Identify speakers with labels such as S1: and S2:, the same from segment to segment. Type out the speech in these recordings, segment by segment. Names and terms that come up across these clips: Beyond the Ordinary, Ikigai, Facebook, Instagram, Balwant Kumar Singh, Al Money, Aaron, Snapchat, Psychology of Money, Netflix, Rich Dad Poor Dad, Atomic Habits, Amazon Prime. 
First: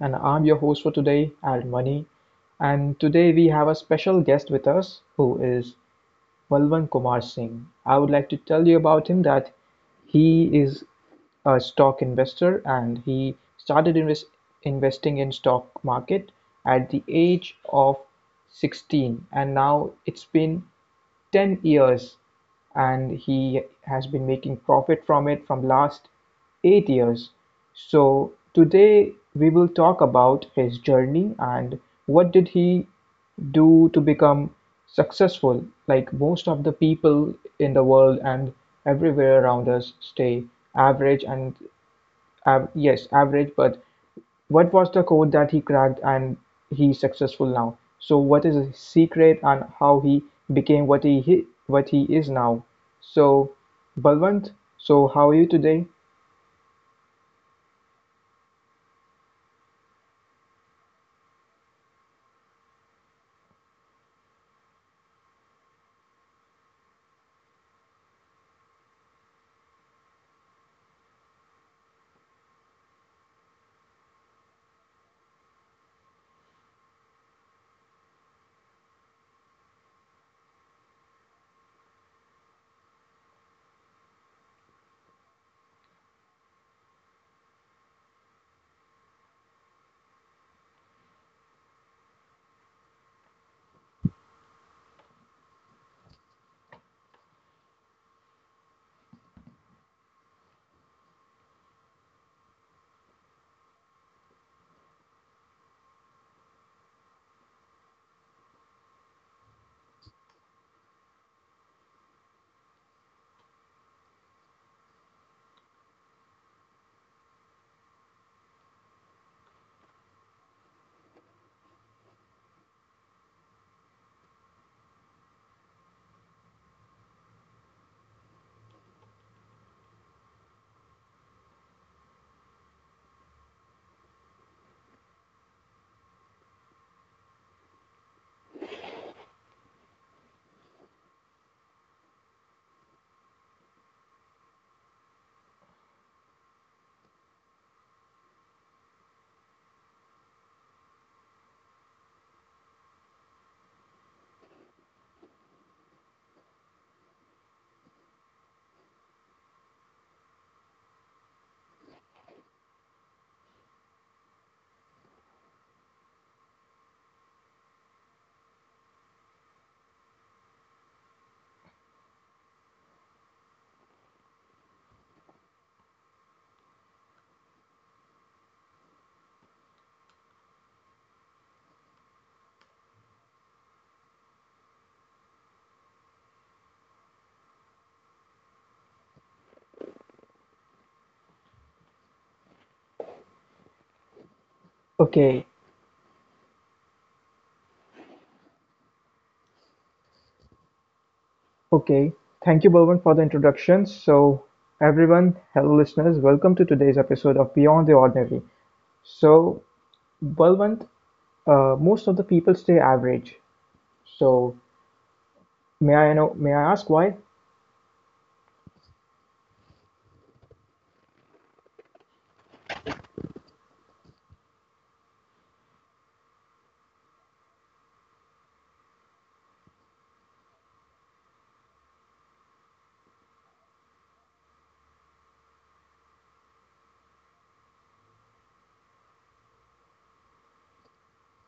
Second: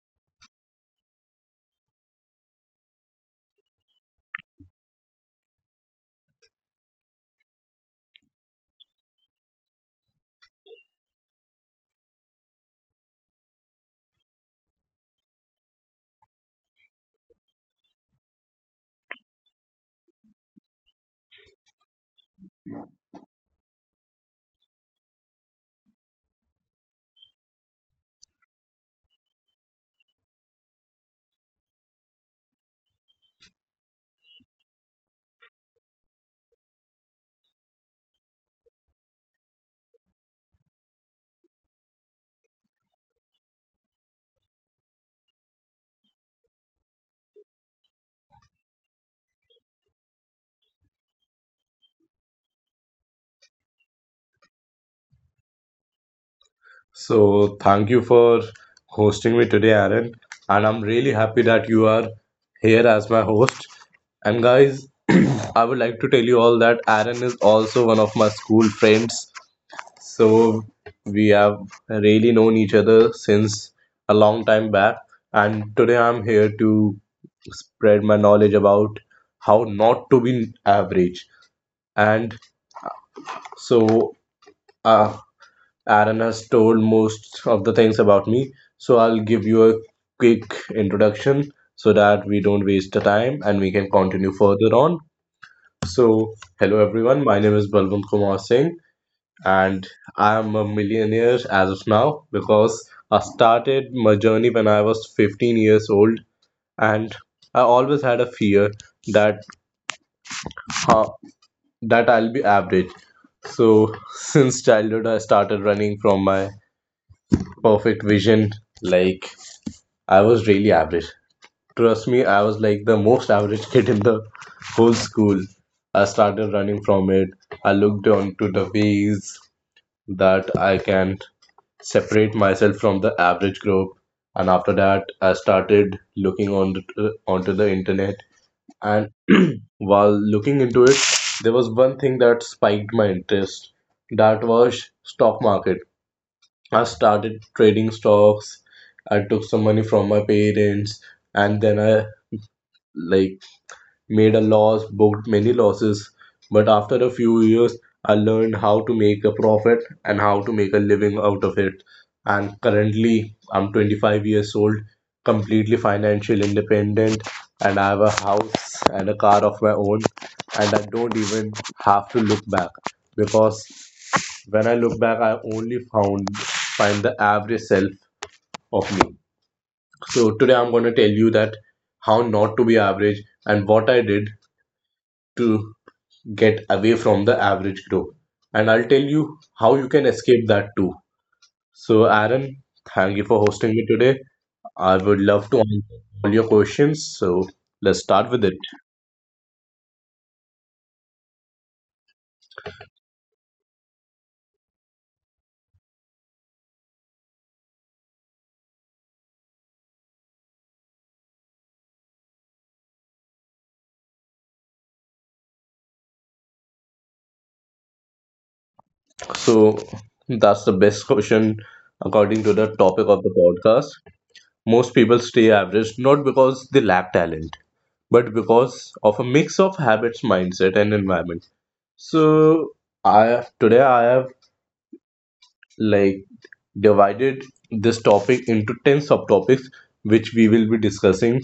S1: and I'm your host for today, Al Money. And today we have a special guest with us who is Balwant Kumar Singh. I would like to tell you about him that he is a stock investor and he started investing in stock market at the age of 16, and now it's been 10 years, and he has been making profit from it from last 8 years. So today we will talk about his journey and what did he do to become successful. Like most of the people in the world and everywhere around us stay average and yes, average, but what was the code that he cracked and he's successful now? So what is his secret and how he became what he, what he is now? So Balwant, so how are you today?
S2: So thank you for hosting me today, Aaron. And I'm really happy that you are here as my host. And guys, I would like to tell you all that Aaron is also one of my school friends. So we have really known each other since a long time back. And today I'm here to spread my knowledge about how not to be average. And so uh, Aaron has told most of the things about me, so I'll give you a quick introduction so that we don't waste the time and we can continue further on. So, hello everyone, my name is Balwant Kumar Singh and I am a millionaire as of now because I started my journey when I was 15 years old. And I always had a fear that uh, that I'll be average. So, since childhood, I started running from my perfect vision. Like, I was really average. Trust me, I was like the most average kid in the whole school. I started running from it. I looked onto the ways that I can separate myself from the average group. And after that, I started looking on onto the internet. And while looking into it, there was one thing that spiked my interest. That was stock market. I started trading stocks. I took some money from my parents and then I, like, made a loss, booked many losses. But after a few years, I learned how to make a profit and how to make a living out of it. And currently, I'm 25 years old, completely financial independent, and I have a house and a car of my own. And I don't even have to look back because when I look back, I only found find the average self of me. So today I'm going to tell you that how not to be average and what I did to get away from the average group. And I'll tell you how you can escape that too. So Aaron, thank you for hosting me today. I would
S1: Okay,
S2: love to answer all your questions. So let's start with it.
S1: okay. Thank you, Balwant, for the introduction. So everyone, hello listeners, welcome to today's episode of Beyond the Ordinary. So Balwant, most of the people stay average. So may I know? May I ask why?
S2: So that's the best question according to the topic of the podcast. Most people stay average not because they lack talent, but because of a mix of habits, mindset, and environment. So I have today I have, like, divided this topic into 10 subtopics which we will be discussing,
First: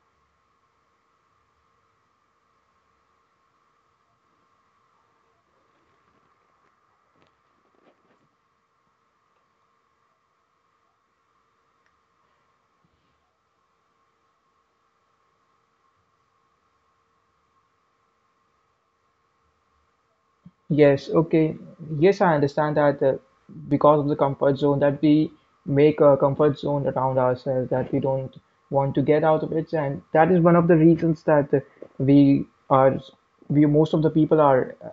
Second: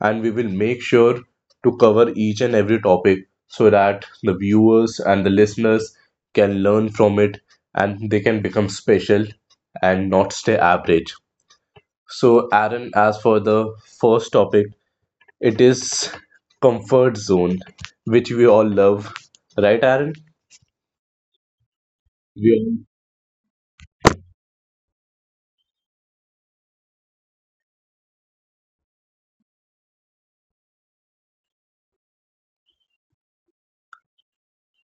S2: and we will make sure to cover each and every topic so that the viewers and the listeners can learn from it and they can become special and not stay average. So Aaron, as for the first topic, it is comfort zone, which we all love. Right, Aaron?
S1: Yes, okay. Yes, I understand
S2: We
S1: that because of the comfort zone that we make a comfort zone around ourselves, that we don't want to get out of it, and that is one of the reasons that we are we most of the people are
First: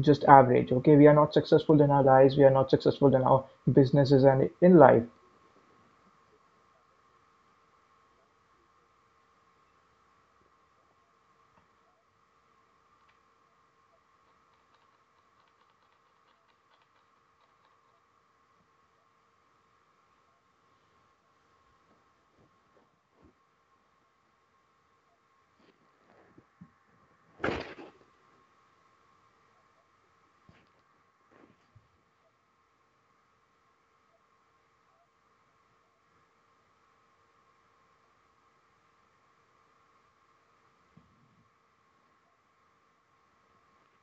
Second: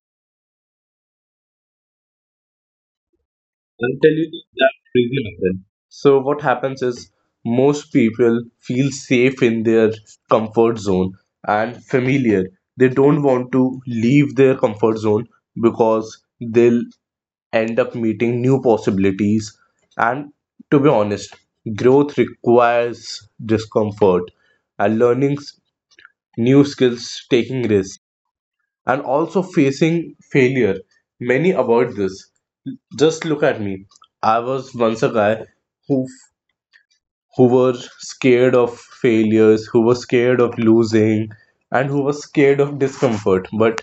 S1: just average. Okay, we are not successful in our lives, we are not successful in our
S2: I'll tell
S1: businesses
S2: you
S1: and
S2: that
S1: in life.
S2: really happened. So what happens is most people feel safe in their comfort zone and familiar. They don't want to leave their comfort zone because they'll end up meeting new possibilities. And to be honest, growth requires discomfort and learning new skills, taking risks, and also facing failure. Many avoid this, just look at me. I was once a guy who who were scared of failures, who was scared of losing, and who was scared of discomfort. But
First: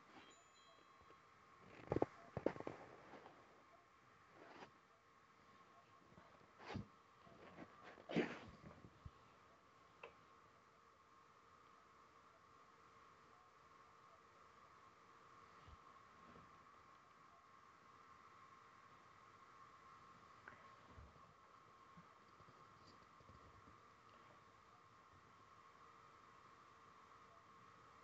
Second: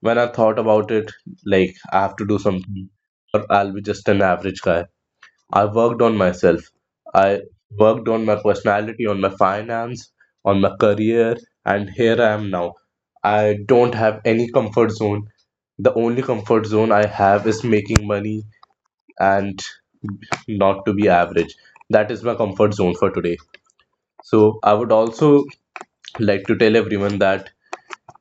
S2: when I thought about it, like I have to do something, or I'll be just an average guy. I worked on myself. I worked on my personality, on my finance, on my career, and here I am now. I don't have any comfort zone. The only comfort zone I have is making money and not to be average. That is my comfort zone for today. So I would also like to tell everyone that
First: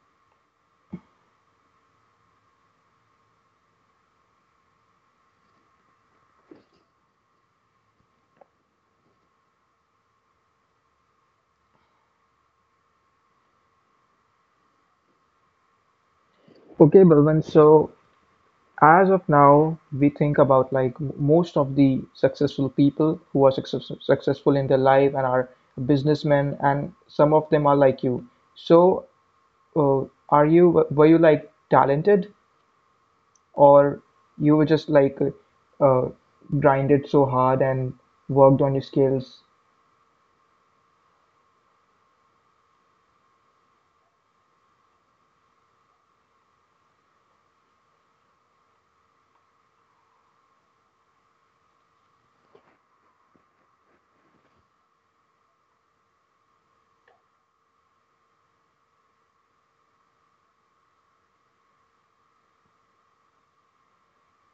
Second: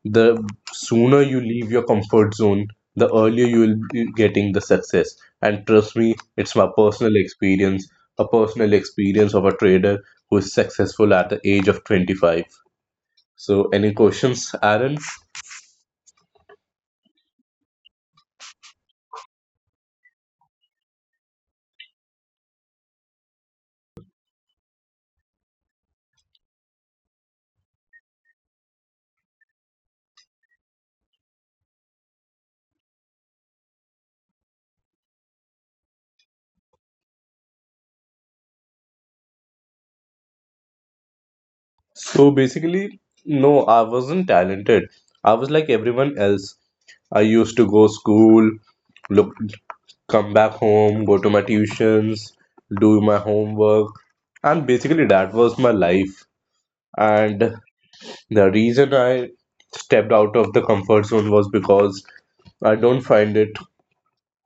S2: the sooner you leave your comfort zone, the earlier you will be getting the success. And trust me, it's my personal experience, a personal experience of a trader who is successful at the age of 25. So any questions, Aaron?
S1: Okay, Balwant, so as of now we think about like most of the successful people who are successful in their life and are businessmen, and some of them are like you. So uh, are you were you like talented, or you were just like uh, grinded so hard and worked on your skills?
S2: So basically, no, I wasn't talented. I was like everyone else. I used to go school, look come back home, go to my tuitions, do my homework, and basically that was my life. And the reason I stepped out of the comfort zone was because I don't find it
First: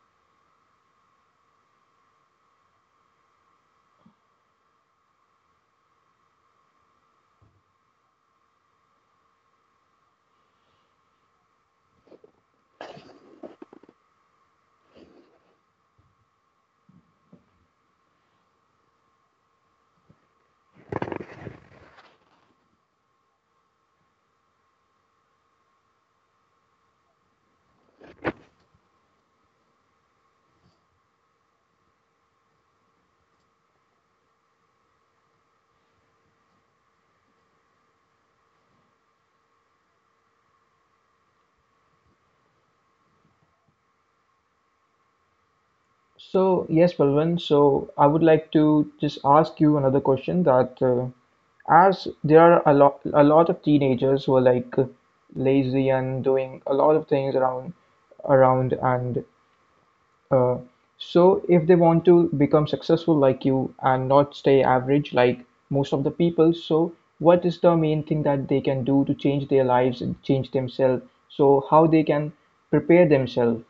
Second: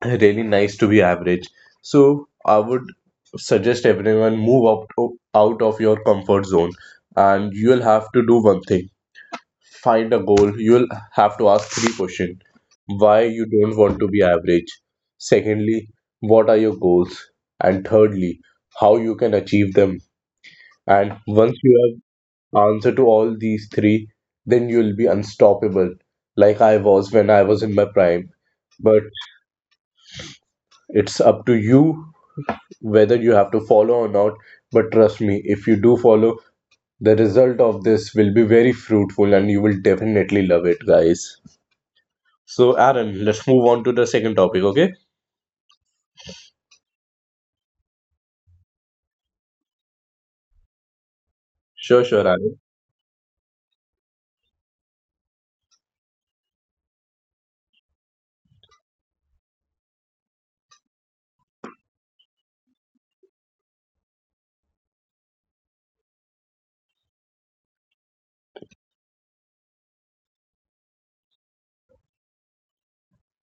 S2: really nice to be average. So I would suggest everyone move out, out of your comfort zone, and you'll have to do one thing, find a goal. You'll have to ask three questions. Why you don't want to be average? Secondly, what are your goals? And thirdly, how you can achieve them. And once you have answer to all these three, then you'll be unstoppable, like I was when I was in my prime. But it's up to you whether you have to follow or not. But trust me, if you do follow, the result of this will be very fruitful and you will definitely love it, guys. So, Aaron, let's move on to the second topic, okay?
S1: So, yes, Balwant. So, I would like to just ask you another question that as
S2: Sure,
S1: there
S2: sure,
S1: are
S2: Aaron.
S1: a lot of teenagers who are like lazy and doing a lot of things around, and uh, so if they want to become successful like you and not stay average like most of the people, so what is the main thing that they can do to change their lives and change themselves? So, how they can prepare themselves?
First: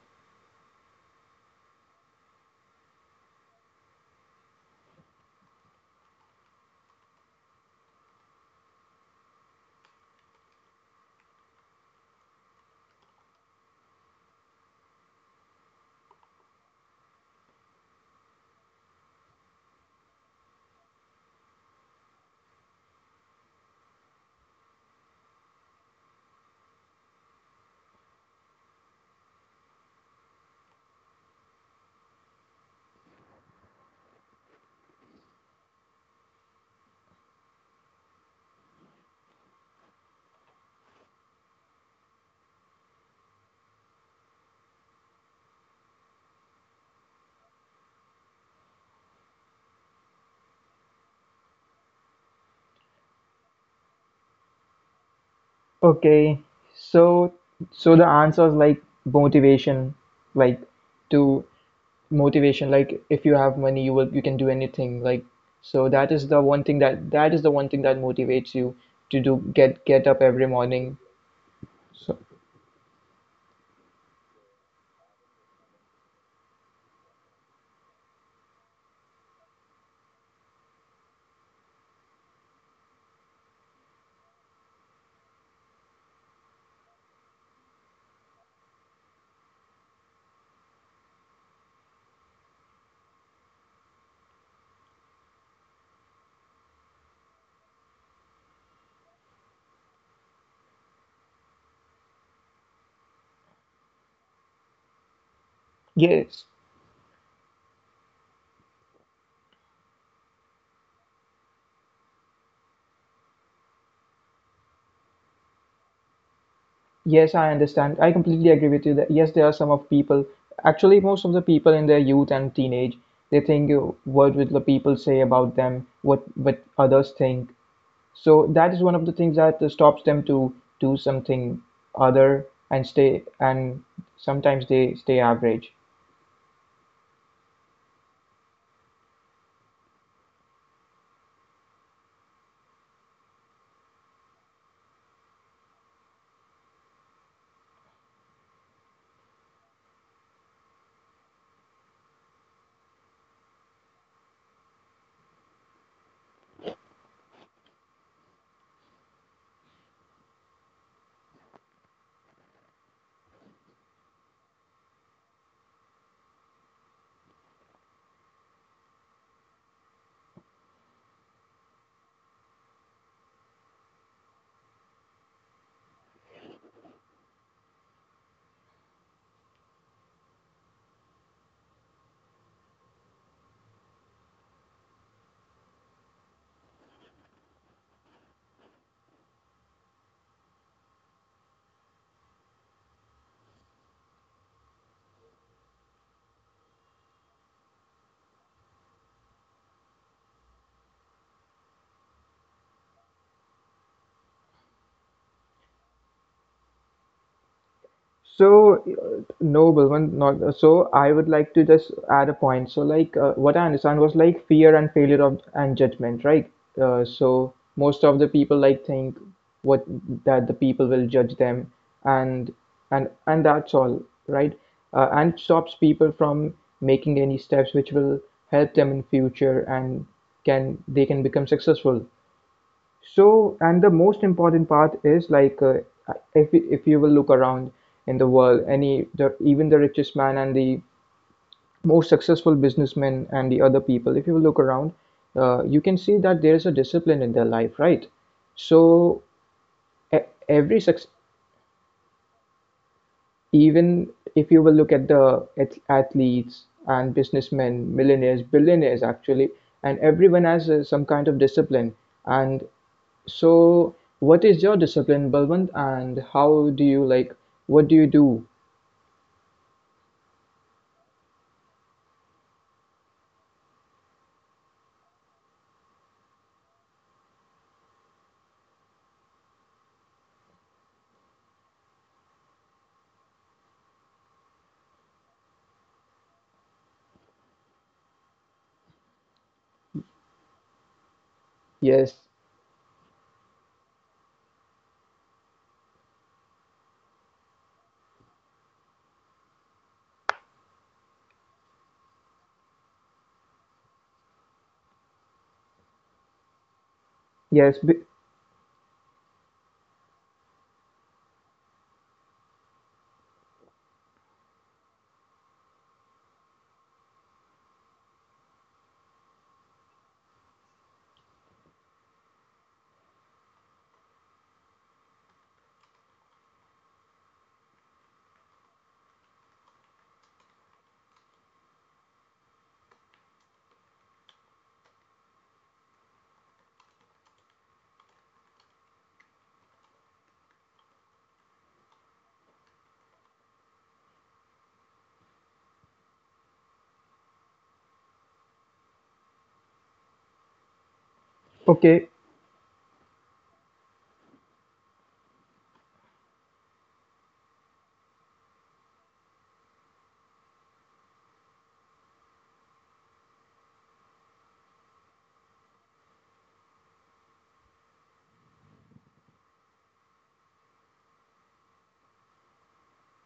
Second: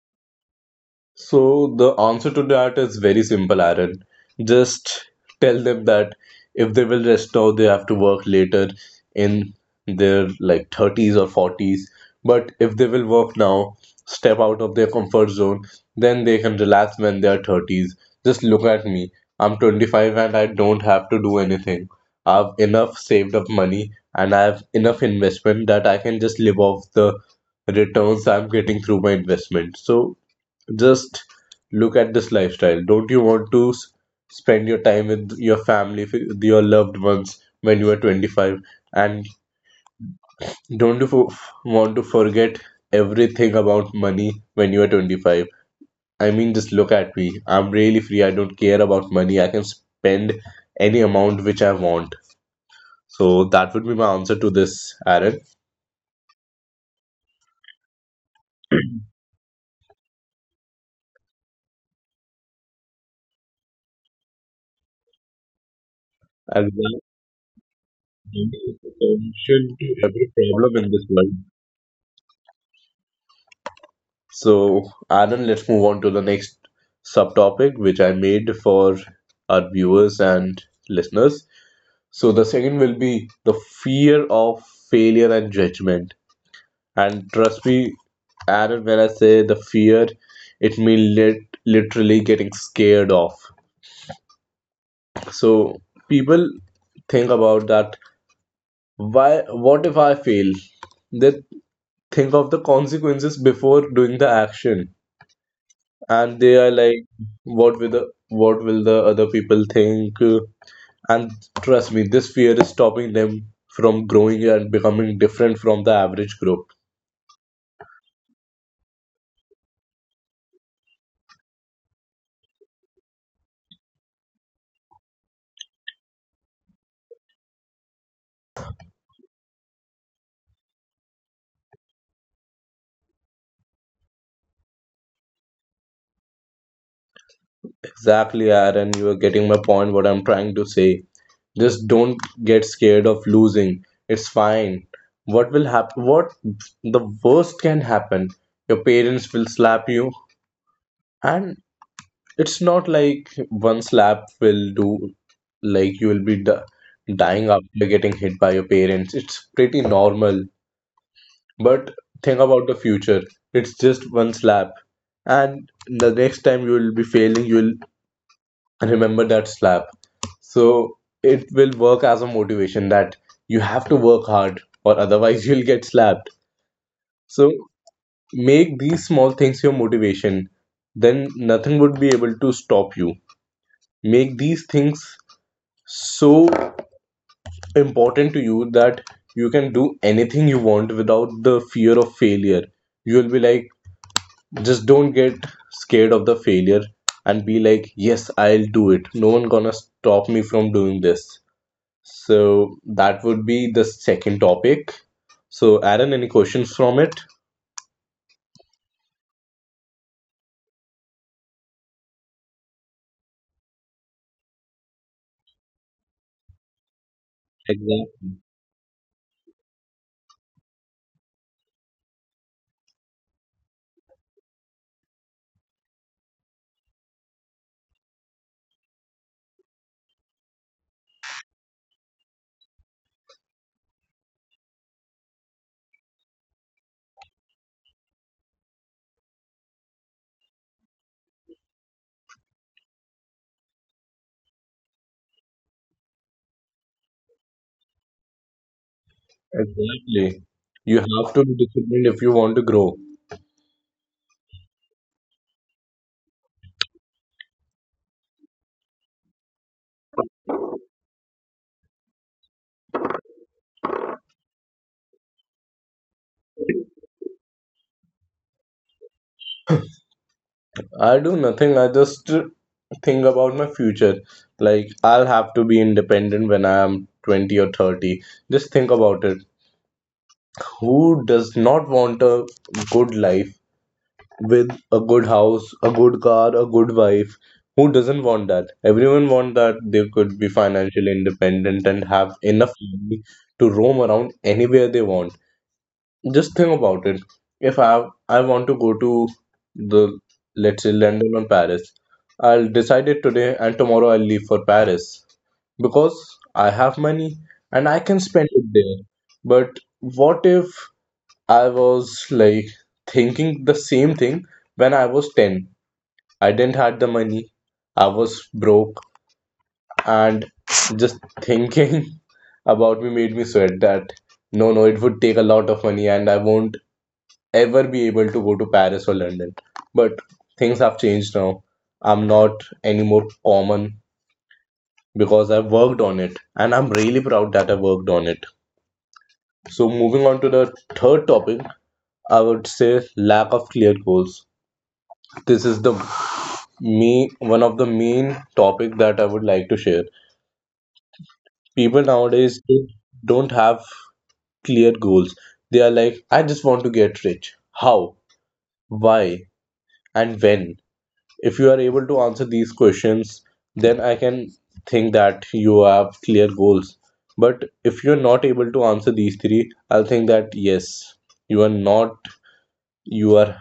S2: So the answer to that is very simple, Aaron. Just tell them that if they will rest now, they have to work later in their like 30s or 40s. But if they will work now, step out of their comfort zone, then they can relax when they are 30s. Just look at me. I'm 25 and I don't have to do anything. I've enough saved up money and I have enough investment that I can just live off the returns I'm getting through my investment. So just look at this lifestyle. Don't you want to spend your time with your family, with your loved ones when you are 25? And don't you want to forget everything about money when you are 25? I mean, just look at me. I'm really free. I don't care about money. I can spend any amount which I want. So that would be my answer to this, Aaron.
S1: Okay, so so the answer is like motivation, like to motivation, like if you have money, you will you can do anything. Like, so that is
S2: And
S1: the one
S2: that
S1: thing that
S2: is
S1: motivates
S2: the
S1: you to do
S2: solution to every
S1: get up every
S2: problem in this
S1: morning.
S2: world.
S1: So
S2: So, Aaron, let's move on to the next subtopic, which I made for our viewers and listeners. So, the second will be the fear of failure and judgment. And trust me, Aaron, when I say the fear, it means literally getting scared off. So, people think about that. Why? What if I fail? They think of the consequences before doing the action, and they are
S1: yes,
S2: like, what will the other people think? And trust me, this fear is stopping them from growing and becoming different from the average group.
S1: yes, I understand. I completely agree with you that yes, there are some of people, actually most of the people in their youth and teenage, they think what will the people say about them, what others think. So that is one of the things that stops them to do something other, and stay, and sometimes they stay average.
S2: Exactly, Aaron, you are getting my point what I'm trying to say. Just don't get scared of losing. It's fine. What the worst can happen? Your parents will slap you. And it's not like one slap will do, like you will be d dying after getting hit by your parents. It's pretty normal. But think about the future. It's just one slap. And the next time you will be failing, you will remember that slap. So it will work as a motivation that you have to work hard or otherwise you'll get slapped. So make these small things your motivation. Then nothing would be able to stop you. Make these things so important to you that you can do anything you want without the fear of failure. You'll be like, just don't get scared of the failure and be like, yes, I'll do it. No one gonna stop me from doing this. So that would be the second topic. So Aaron, any questions from it?
S1: So, no, Balwant, not so. I would like to just add a point. So, like, what I understand was like fear and failure of and judgment, right? So, most
S2: Exactly.
S1: of the people like think what, that the people will judge them, and and that's all, right? And it stops people from making any steps which will help them in future, and can they can become successful. So, and the most important part is like if you will look around in the world, any the even the richest man and the most successful businessmen and the other people, if you will look around, you can see that there is a discipline in their life, right? So
S2: Exactly. You
S1: every
S2: have
S1: success,
S2: to be disciplined if you want to grow.
S1: even if you will look at the athletes and businessmen, millionaires, billionaires actually, and everyone has some kind of discipline. And so, what is your discipline, Balwant, and how do you like what do you do?
S2: I do nothing. I just think about my future. Like, I'll have to be independent when I am 20 or 30. Just think about it. Who does not want a good life with a good house, a good car, a good wife? Who doesn't want that? Everyone want that they could be financially independent and have
S1: Yes,
S2: enough money to roam around anywhere they want. Just think about it. If I want to go to the let's say London or Paris, I'll decide it today and tomorrow I'll leave for Paris because I have money and I
S1: yes,
S2: can
S1: b
S2: spend it there. But what if I was like thinking the same thing when I was 10? I didn't had the money. I was broke and just thinking about me made me sweat that no, no, it would take a lot of money and I won't ever be able to go to Paris or London. But things have changed now. I'm not anymore common because I've worked on it and I'm really proud that I worked on it. So, moving on to the third topic, I would say lack of clear goals. This is the me one of the main topic that I would like to share. People
S1: Okay,
S2: nowadays they don't have clear goals. They are like, I just want to get rich. How? Why? And when? If you are able to answer these questions, then I can think that you have clear goals. But if you're not able to answer these three, I'll think that yes, you are not, you are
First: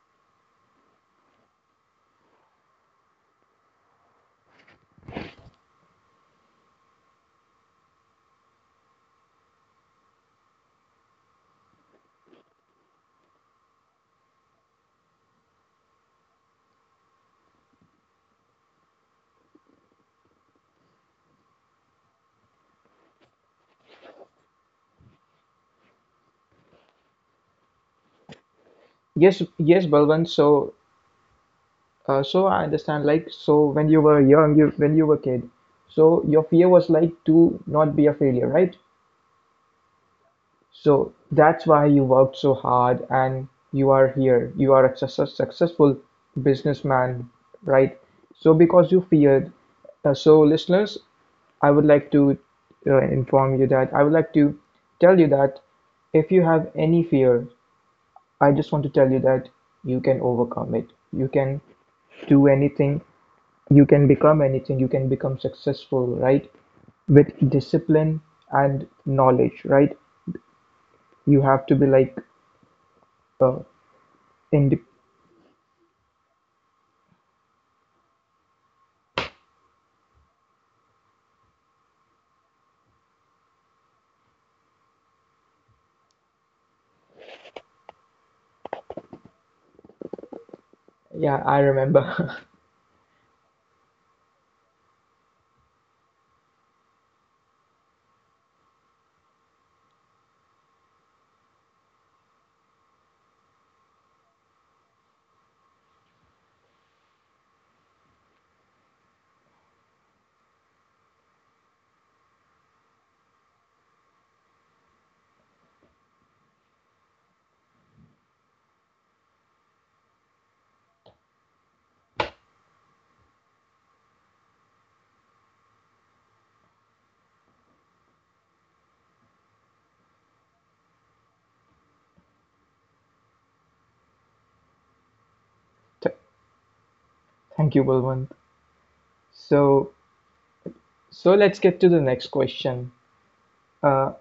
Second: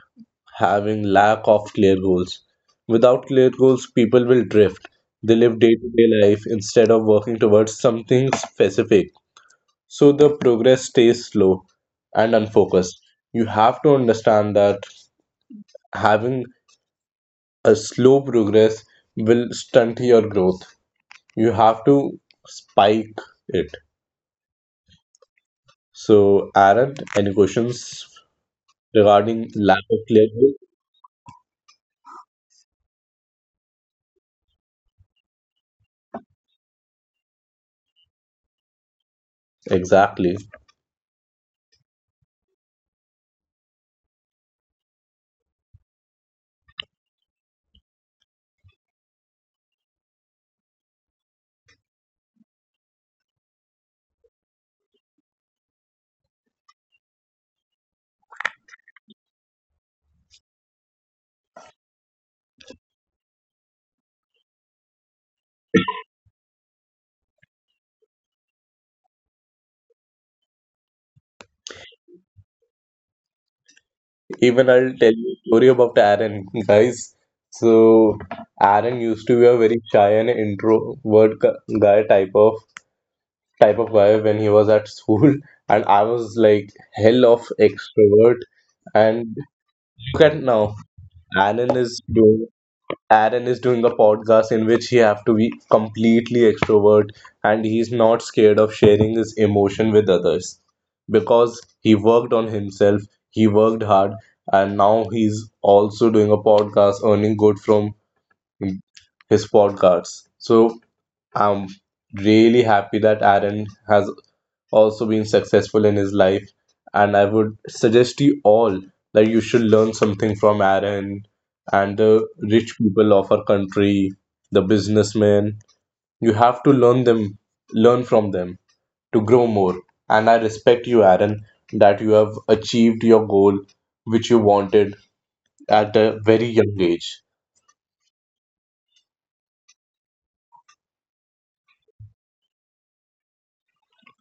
S2: having lack of clear goals. Without clear goals, people will drift. They live day to day life instead of working towards something specific, so the progress stays slow and unfocused. You have to understand that having a slow progress will stunt your growth. You have to spike it. So, Aaron, any questions
S1: yes,
S2: regarding lack
S1: yes,
S2: of clear
S1: Balwant.
S2: goal?
S1: So, so I understand. Like, so when you were young, you when you were kid, so your fear was like to not be a failure, right?
S2: Exactly.
S1: So that's why you worked so hard, and you are here. You are a successful businessman, right? So because you feared. So listeners, I would like to inform you that I would like to tell you that if you have any fear, I just want to tell you that you can overcome it. You can do anything. You can become anything. You can become successful, right? With discipline and knowledge, right? You have to be like, uh,
S2: Even
S1: indi
S2: I'll tell you a story about Aaron, guys. So, Aaron used to be a very shy and introvert gu- guy type of guy when he was at school, and I was like hell of extrovert. And look at now,
S1: yeah, I
S2: Aaron is
S1: remember.
S2: doing Aaron is doing a podcast in which he have to be completely extrovert, and he's not scared of sharing his emotion with others because he worked on himself, he worked hard, and now he's also doing a podcast, earning good from his podcasts. So I'm really happy that Aaron has also been successful in his life. And I would suggest to you all that you should learn something from Aaron and the rich people of our country, the businessmen. You have to learn them, learn from them, to grow more. And I respect you, Aaron, that you have achieved your goal which you wanted at
S1: Th-
S2: a very young age.
S1: Thank you, Balwant. So, so let's get to the next question. Uh,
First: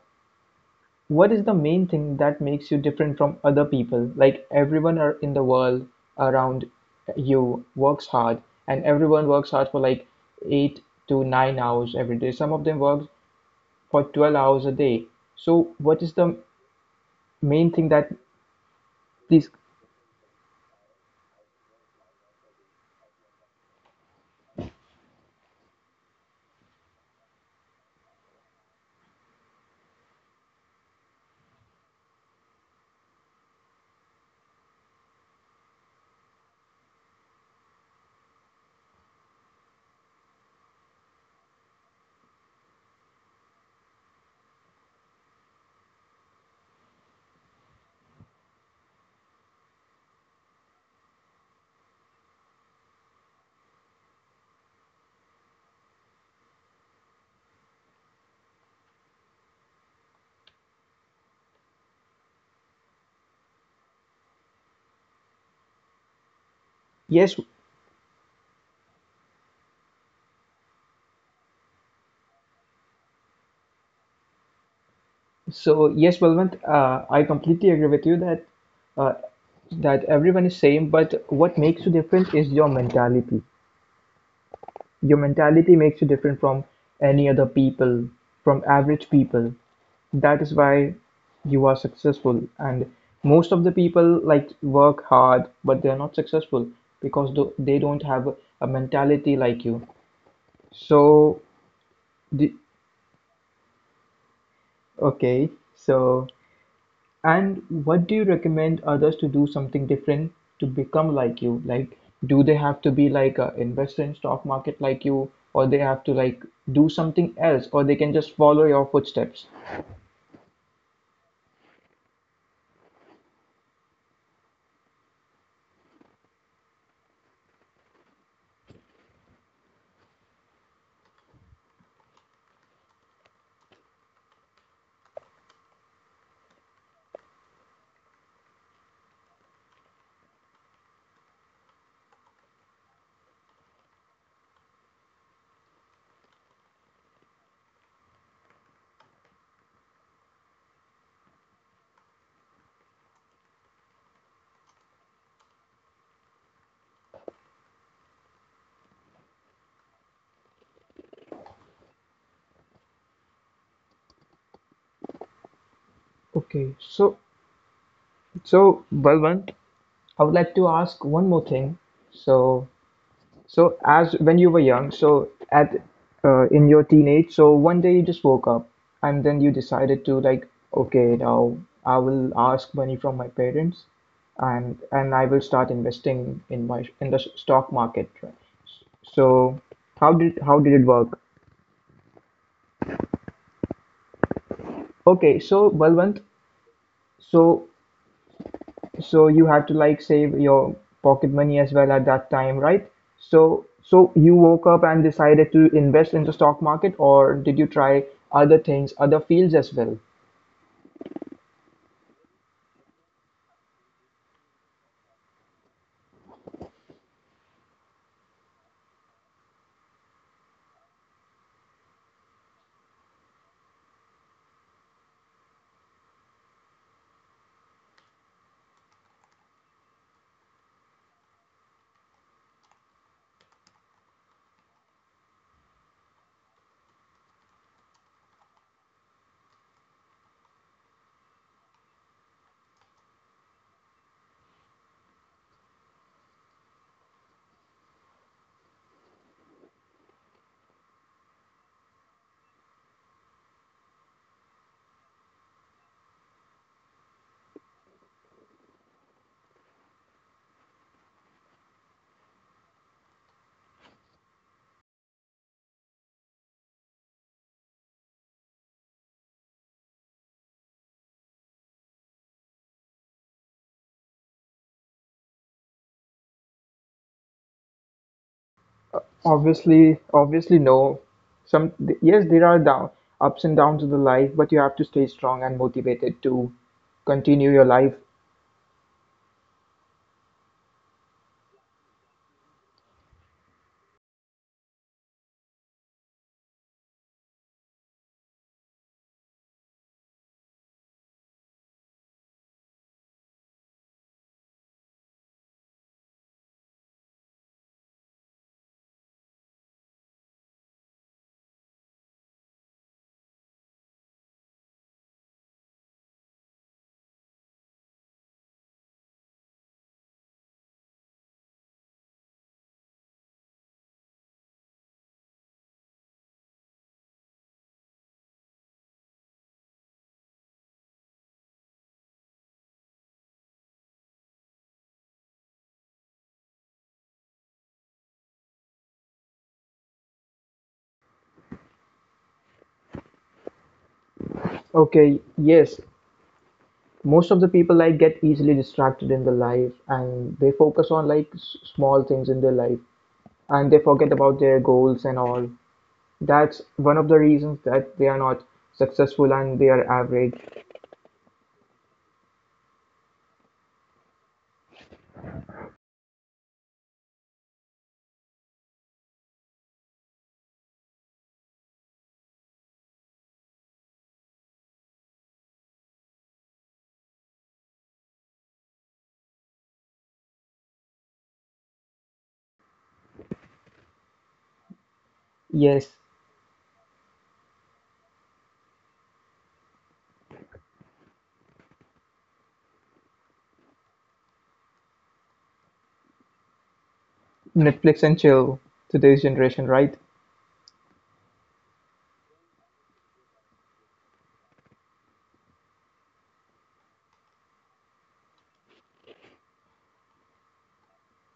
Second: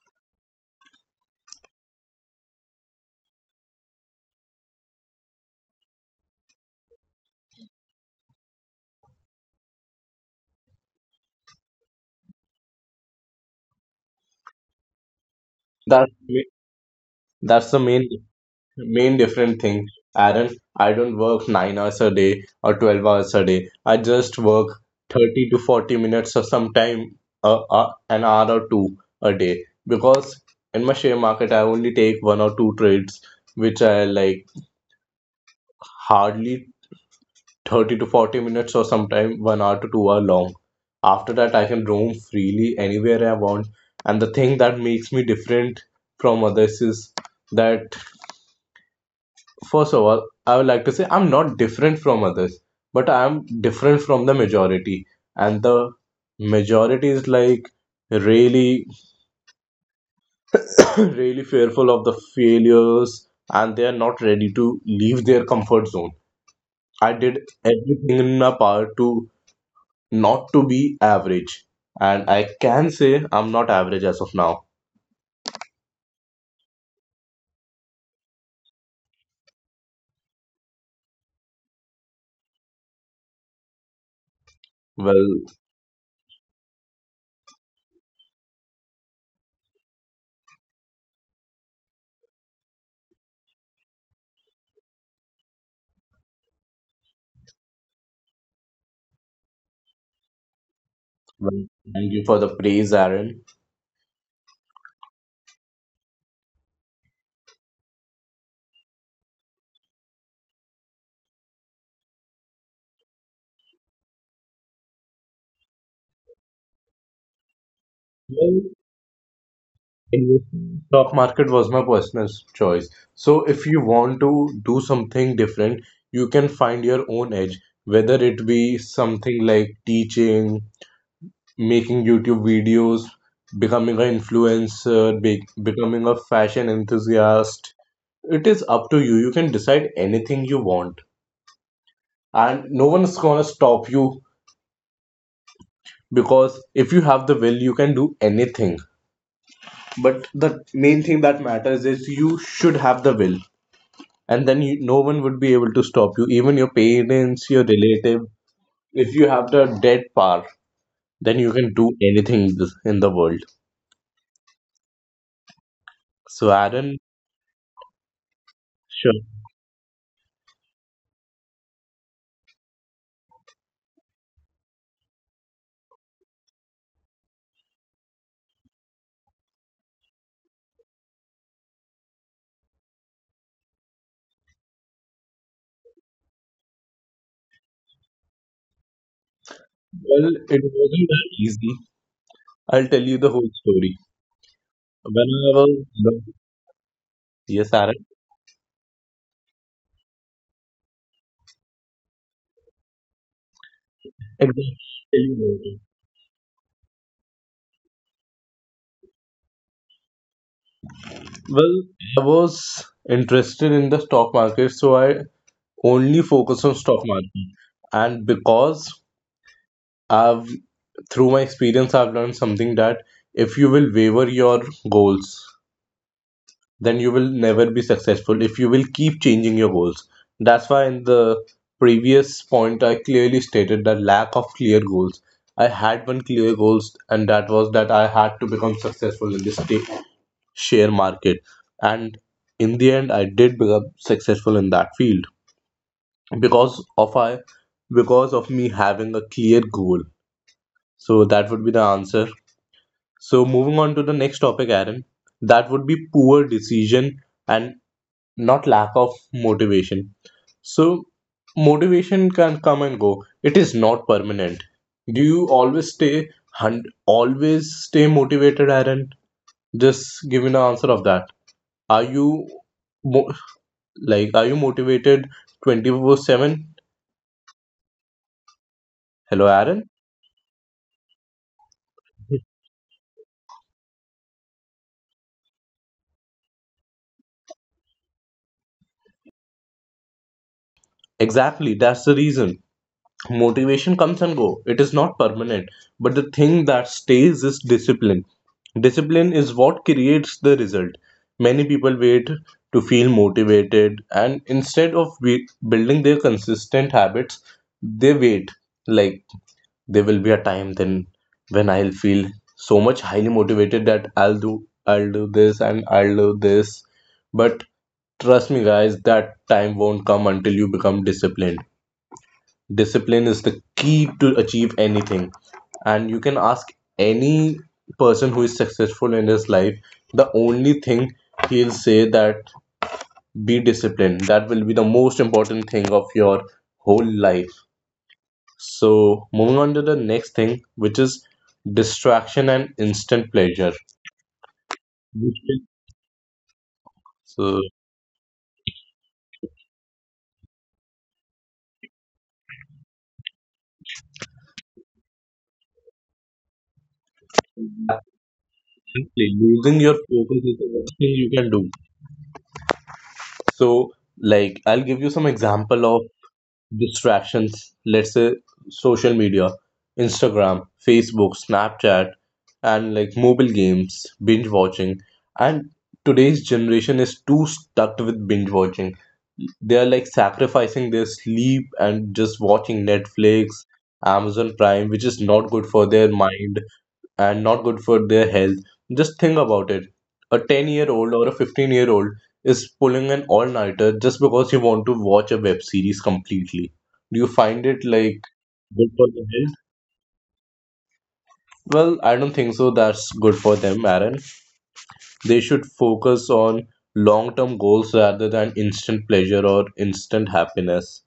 S1: What is the main thing that makes you different from other people? Like everyone in the world around you works hard, and everyone works hard for like 8 to 9 hours every day. Some of them work for 12 hours a day. So, what
S2: That's
S1: is the
S2: that's
S1: main
S2: the
S1: thing
S2: main
S1: that
S2: main
S1: these?
S2: different thing. Aaron, I don't work 9 hours a day or 12 hours a day. I just work 30 to 40 minutes or sometime an hour or two a day because in my share market, I only take one or two trades, which are like hardly 30 to 40 minutes or sometime 1 hour to 2 hour long. After that, I can roam freely anywhere I want. And the thing that makes me different from others is that, first of all, I would like to say I'm not different from others, but I'm different from the majority. And the majority is like really, really fearful of the failures, and they are not ready to leave their comfort zone. I did
S1: Yes,
S2: everything in my power to not to be average. And I can say I'm not average as of now.
S1: so yes, Balwant, I completely agree with you that uh, that everyone is same, but what makes you different is your mentality. Your
S2: Well,
S1: mentality makes you different from any other people, from average people. That is why you are successful. And most of the people like work hard, but they're not successful because they don't have a mentality like you. So,
S2: well, thank you for the
S1: the,
S2: praise, Aaron.
S1: okay, so, and what do you recommend others to do something different to become like you? Like, do they have to be like a investor in stock market like you, or they have to like do something else, or they can just follow
S2: Well,
S1: your footsteps?
S2: investing in stock market was my personal s- choice. So if you want to do something different, you can find your own edge, whether it be something like teaching, making YouTube videos, becoming an influencer, be becoming a fashion enthusiast. It is up to you. You can decide anything you want, and no one is gonna stop you, because if you have the will, you can do anything. But the main thing that matters is you should have the will. And then you, no one would be able to stop you, even your parents, your relative. If you have the dead power, then you can do anything in in the world.
S1: Okay,
S2: So
S1: so
S2: Aaron,
S1: so Balwant,
S2: sure,
S1: I would like to ask one more thing. So, so as when you were young, so at in your teenage, so one day you just woke up and then you decided to, like, okay, now I will ask money from my parents, and I will start investing in my in the stock market, right? So how did
S2: well,
S1: it
S2: it
S1: work?
S2: wasn't that easy. I'll tell you the whole story.
S1: Okay,
S2: When
S1: so
S2: I was
S1: Balwant,
S2: young-
S1: so
S2: yes Aaron,
S1: so you had to like save your pocket money as well at that time, right? So so you woke up and
S2: exactly.
S1: decided
S2: Tell
S1: to
S2: you later.
S1: invest in the stock market, or did you try other things, other fields as well?
S2: Well, I was interested in the stock market, so I only focus on stock market. And because I've through my experience, I've learned something that if you will waver your goals, then you will never be successful. If you will keep changing your goals, that's why in the previous point, I clearly stated that lack of clear goals. I had one clear goals, and that was that I had to become successful in share market. And in the end, I did become successful in that field because of I because of me having a clear goal. So that would be the answer. So moving on to the next topic, Aaron, that would be poor decision and not lack of motivation. So motivation can come and go. It is not permanent. Do you always always stay motivated, Aaron? Just give me an answer of that. Are you mo- like are you motivated 24/7? Hello, Aaron.
S1: Obviously, obviously no. Some th- yes, there are down ups and downs of the life, but you have to stay strong and motivated to continue your life.
S2: Exactly, that's the reason. Motivation comes and go, it is not permanent, but the thing that stays is discipline. Discipline is what creates the result. Many people wait to feel motivated, and instead of building their consistent habits, they wait, like, there will be a time then when I'll feel so much highly motivated that I'll do this and I'll do this. But trust me guys, that time won't come until you become disciplined. Discipline is the key to achieve anything. And you can ask any person who is successful in his life, the only thing he'll say that be disciplined. That will be the most important thing of your whole life. So, moving on to the next thing, which is distraction and instant pleasure.
S1: Okay, yes. Most of the
S2: So,
S1: people like get easily distracted in the life and they focus on like small things in their life, and they forget about their goals and all. That's one of the reasons that they are not successful
S2: exactly,
S1: and they are
S2: losing your
S1: average.
S2: focus is the worst thing you can do. So, like, I'll give you some example of distractions, let's say social media, Instagram, Facebook, Snapchat, and like mobile games, binge watching. And today's generation is too stuck with binge watching. They are like sacrificing their sleep and just watching Netflix, Amazon Prime, which is not
S1: Yes,
S2: good for their mind and not good for their health. Just think about it. A 10-year-old or a 15-year-old is pulling an all nighter just because you want to watch a web series completely. Do you find
S1: Netflix
S2: it
S1: and
S2: like
S1: chill,
S2: good
S1: today's
S2: for the
S1: generation,
S2: health?
S1: right?
S2: Well, I don't think so. That's good for them, Aaron. They should focus on long term goals rather than instant pleasure or instant happiness.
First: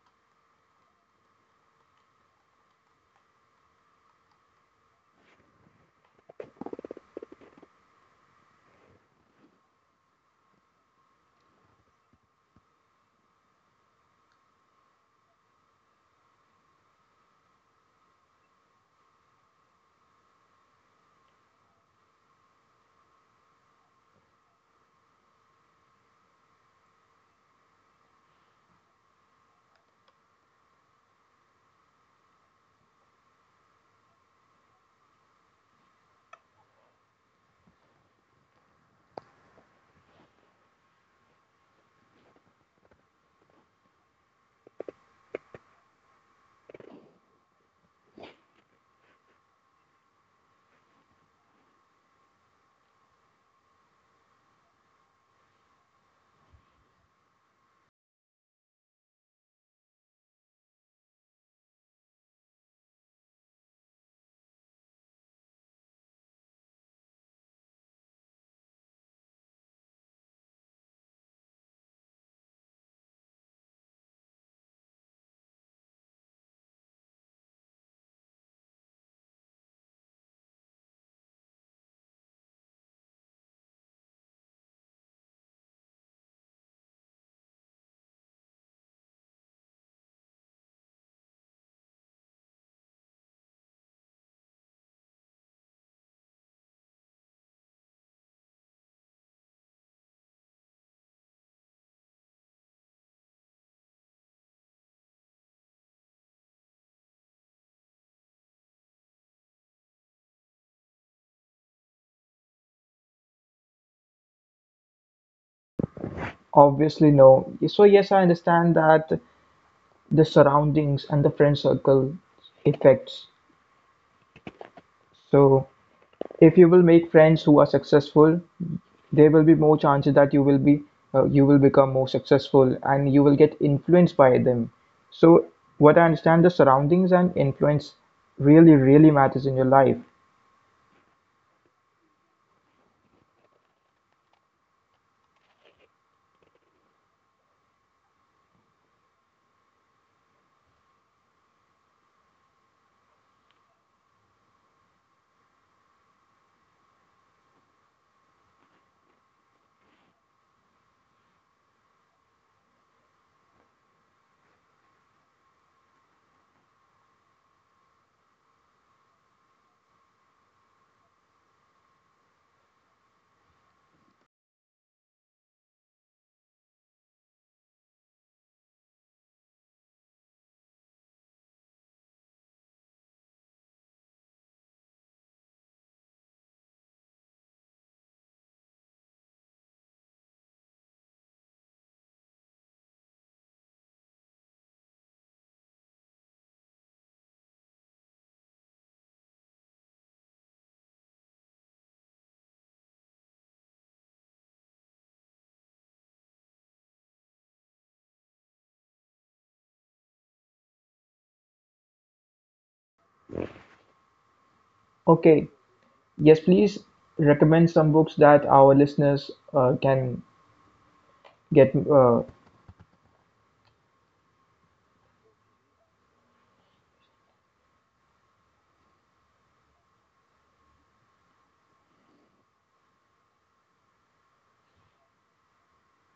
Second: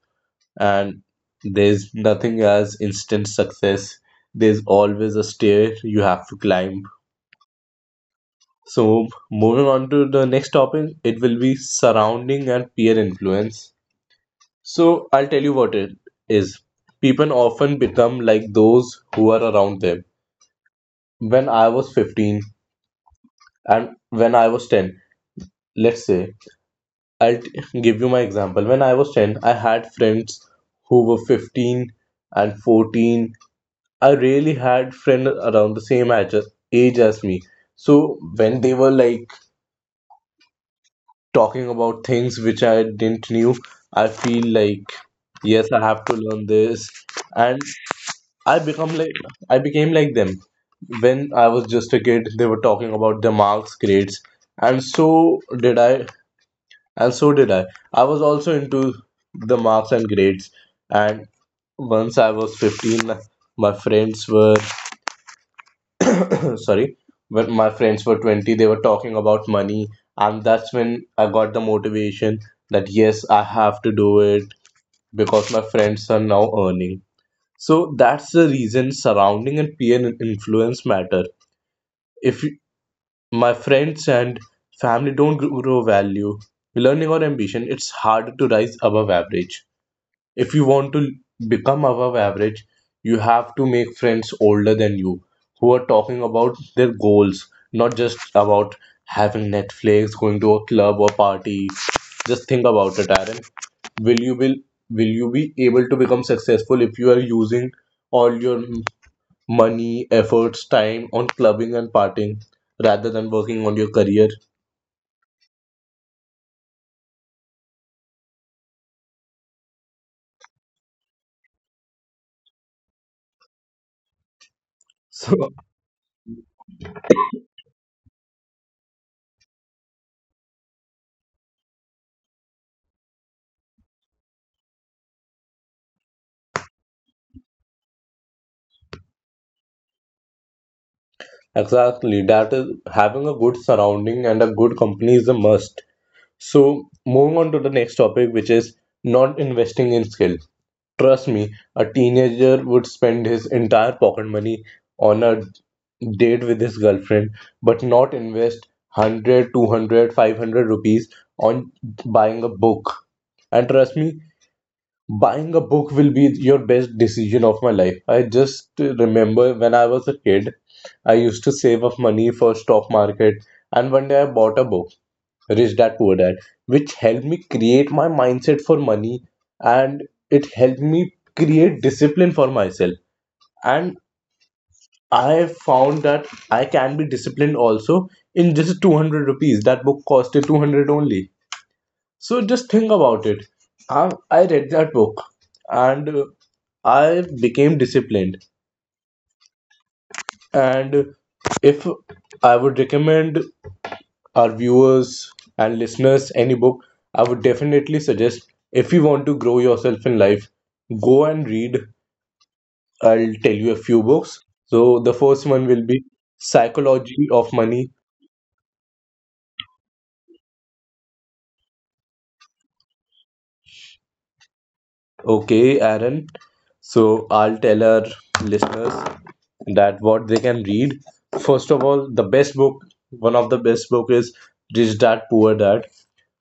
S2: And there's nothing as instant success. There's always a stair you have to climb. So, moving on to the next topic, it will be surrounding and peer influence. So, I'll tell you what it is. People often become like those who are around them. When I was 15 and when I was 10, let's say, give you my example. When I was 10, I had friends who were 15 and 14. I really had friends around the same age as me. So, when they were like talking about things which I didn't knew, I feel like yes, I have to learn this, and I become like I became like them. When I was just a kid, they were talking about the marks, grades, and so did I. And so did I. I was also into the marks and grades, and once I was 15, my friends were sorry, when my friends were 20, they were talking about money, and that's when I got the motivation that yes, I have to do it because my friends are now earning. So that's the reason surrounding and influence matter. If you- my friends and family don't grow value, learning or ambition, it's harder to rise above average. If you want to become above average, you have to make friends older than you who are talking about their goals, not just about having Netflix, going to a club or party. Just think about it, Aaron. Will will you be able to become successful if you are using all your money, efforts, time on clubbing and partying rather than working on your career?
S1: Obviously, no. So, yes, I understand that the surroundings and the friend circle affects.
S2: So
S1: So, if you will make friends who are successful, there will be more chances that you will be you will become more successful and you will get influenced by them. So, what I understand, the surroundings and influence really, really matters in your life.
S2: exactly, that is, having a good surrounding and a good company is a must. So, moving on to the next topic, which is not investing in skills. Trust me, a teenager would spend his entire pocket money on a date with his girlfriend, but not invest 100, 200, 500 rupees on buying a book. And trust me, buying a book will be your best decision of my life. I just remember when I was a kid, I used to save up money for stock market, and one day I bought a book, Rich Dad Poor Dad, which helped me create my mindset for money, and it helped me create discipline for myself. And I found that I can be disciplined also in just 200 rupees. That book costed 200 only. So just think about it. I read that book, and I became disciplined. And if I would recommend our viewers and listeners any book, I would definitely suggest, if you want to grow yourself in life, go and read. I'll tell you a few books. So the first one
S1: Okay,
S2: will be
S1: yes, please
S2: Psychology of Money.
S1: recommend some books that our listeners can get.
S2: Okay, Aaron. So I'll tell our listeners that what they can read. First of all, the best book, one of the best book is Rich Dad Poor Dad.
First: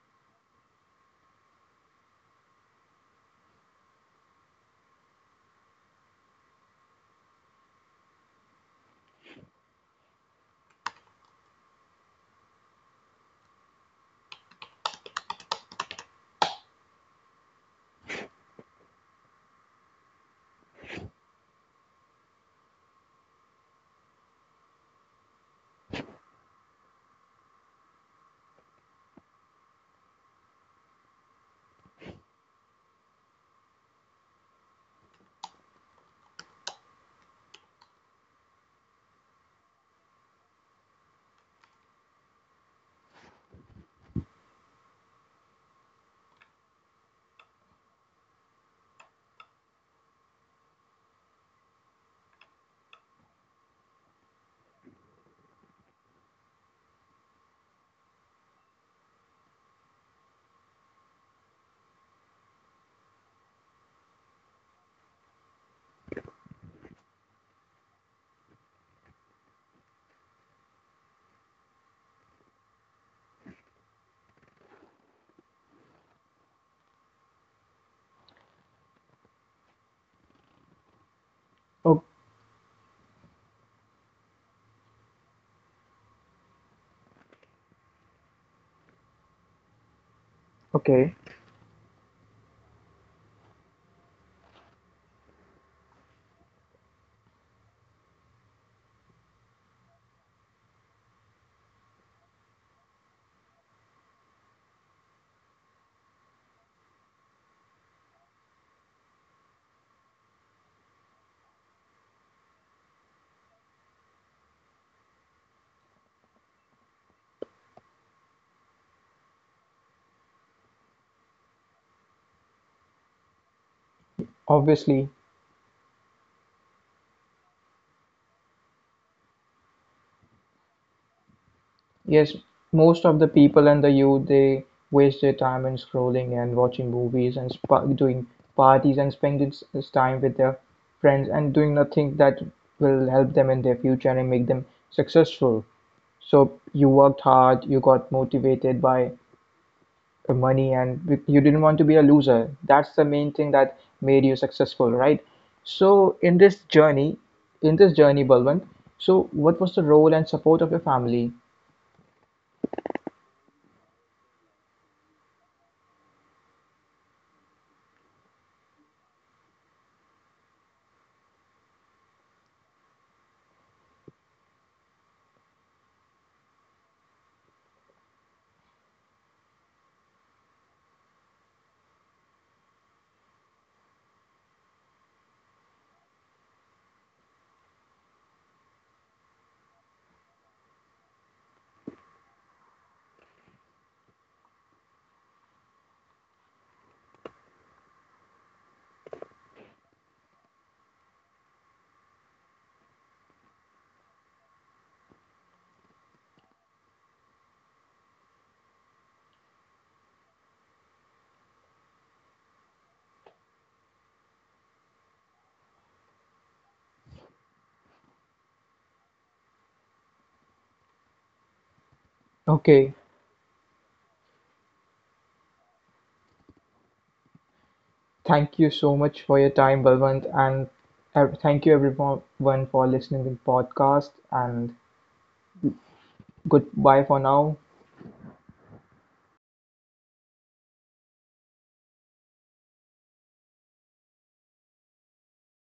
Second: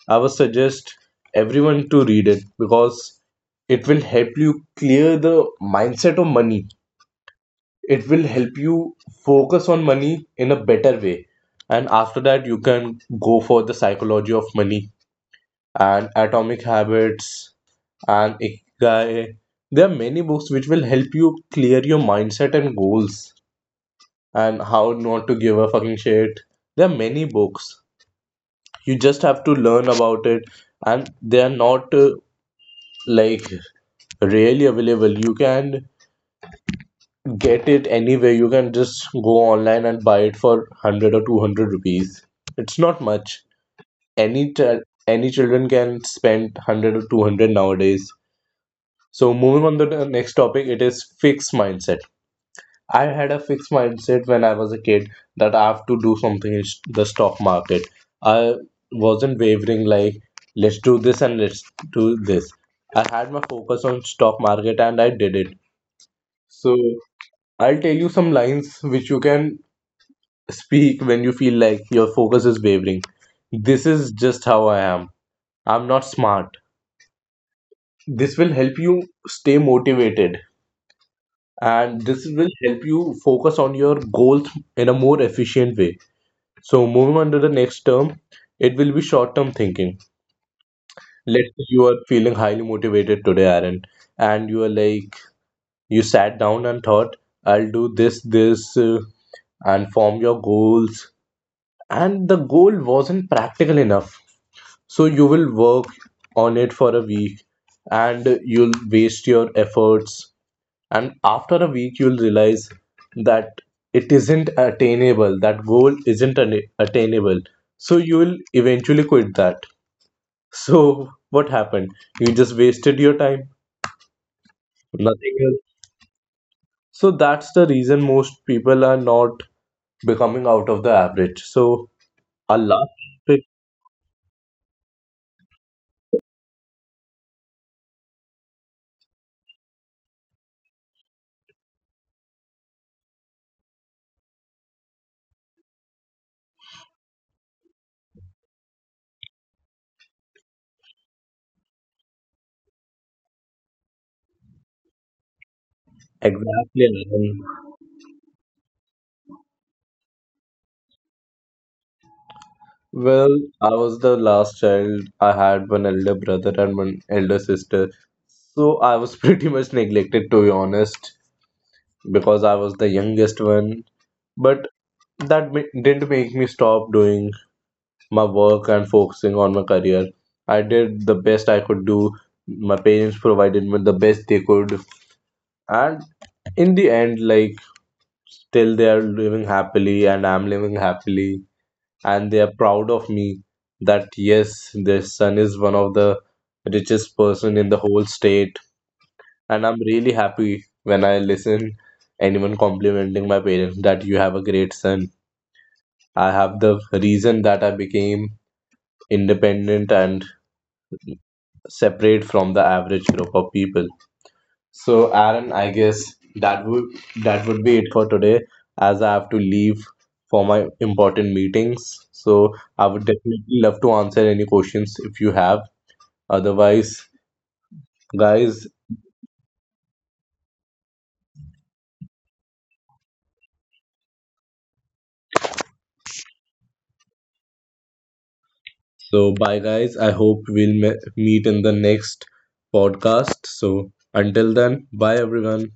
S2: I would suggest everyone to read it because it will help you clear the mindset of money. It will help you focus on money in a better way. And after that, you can go for the Psychology of Money and Atomic Habits and Ikigai. There are many books which will help you clear your mindset and goals, and how not to give a fucking shit. There are many books. You just have to learn about it, and they are not like really available. You can get it anywhere. You can just go online and buy it for 100 or 200 rupees. It's not much. Any ch- any children can spend 100 or 200 nowadays. So moving on to the next topic, it is fixed mindset. I had a fixed mindset when I was a kid that I have to do something in the stock market. I wasn't wavering like let's do this and let's do this. I had my focus on stock market and I did it. So I'll tell you some lines which you can speak when you feel like your focus is wavering. This is just how I am. I'm not smart. This will help you stay motivated, and
S1: o-
S2: this will help you focus on your goals in a more efficient way. So, moving on to the next term, it will be short term thinking.
S1: okay,
S2: Let's say you are feeling highly motivated today, Aaron, and you are like, you sat down and thought, I'll do this, this, and form your goals, and the goal wasn't practical enough, so you will work on it for a week, and you'll waste your efforts, and after a week you'll realize that it isn't attainable, that goal isn't attainable, so you will eventually quit that. So what happened? You just wasted your time,
S1: obviously,
S2: nothing else. So that's the reason most people are not becoming out of the average. So
S1: yes,
S2: a last
S1: most of the
S2: trip,
S1: people and the youth they waste their time in scrolling and watching movies and spa doing parties and spending time with their friends and doing nothing that will help them in their future and make them successful. So you worked hard, you got motivated by money, and you didn't want to be a loser. That's the main thing that made you successful, right? So in this
S2: exactly.
S1: journey, Balwant, so what was the role and support of your family?
S2: Well, I was the last child. I had one elder brother and one elder sister. So I was pretty much neglected, to be honest, because I was the youngest one. But didn't make me stop doing my work and focusing on my career. I did the best I could do. My parents provided me the best they could. And in the end, like, till they are living happily and I'm living happily, and they are proud of me, that yes, their son is one of the richest person in the whole state. And I'm really happy when I listen anyone complimenting my parents that you have a great son. I have the reason that I became independent and separate from the average group of people. So Aaron, I guess that would be it for today, as I have to leave for my important meetings. So I
S1: Okay,
S2: would definitely love to answer any questions if you have. Otherwise, guys,
S1: thank you so much for your time, Balwant, and thank you everyone for listening to the podcast, and goodbye for now.
S2: so bye, guys. I hope we'll meet in the next podcast. So until then, bye, everyone.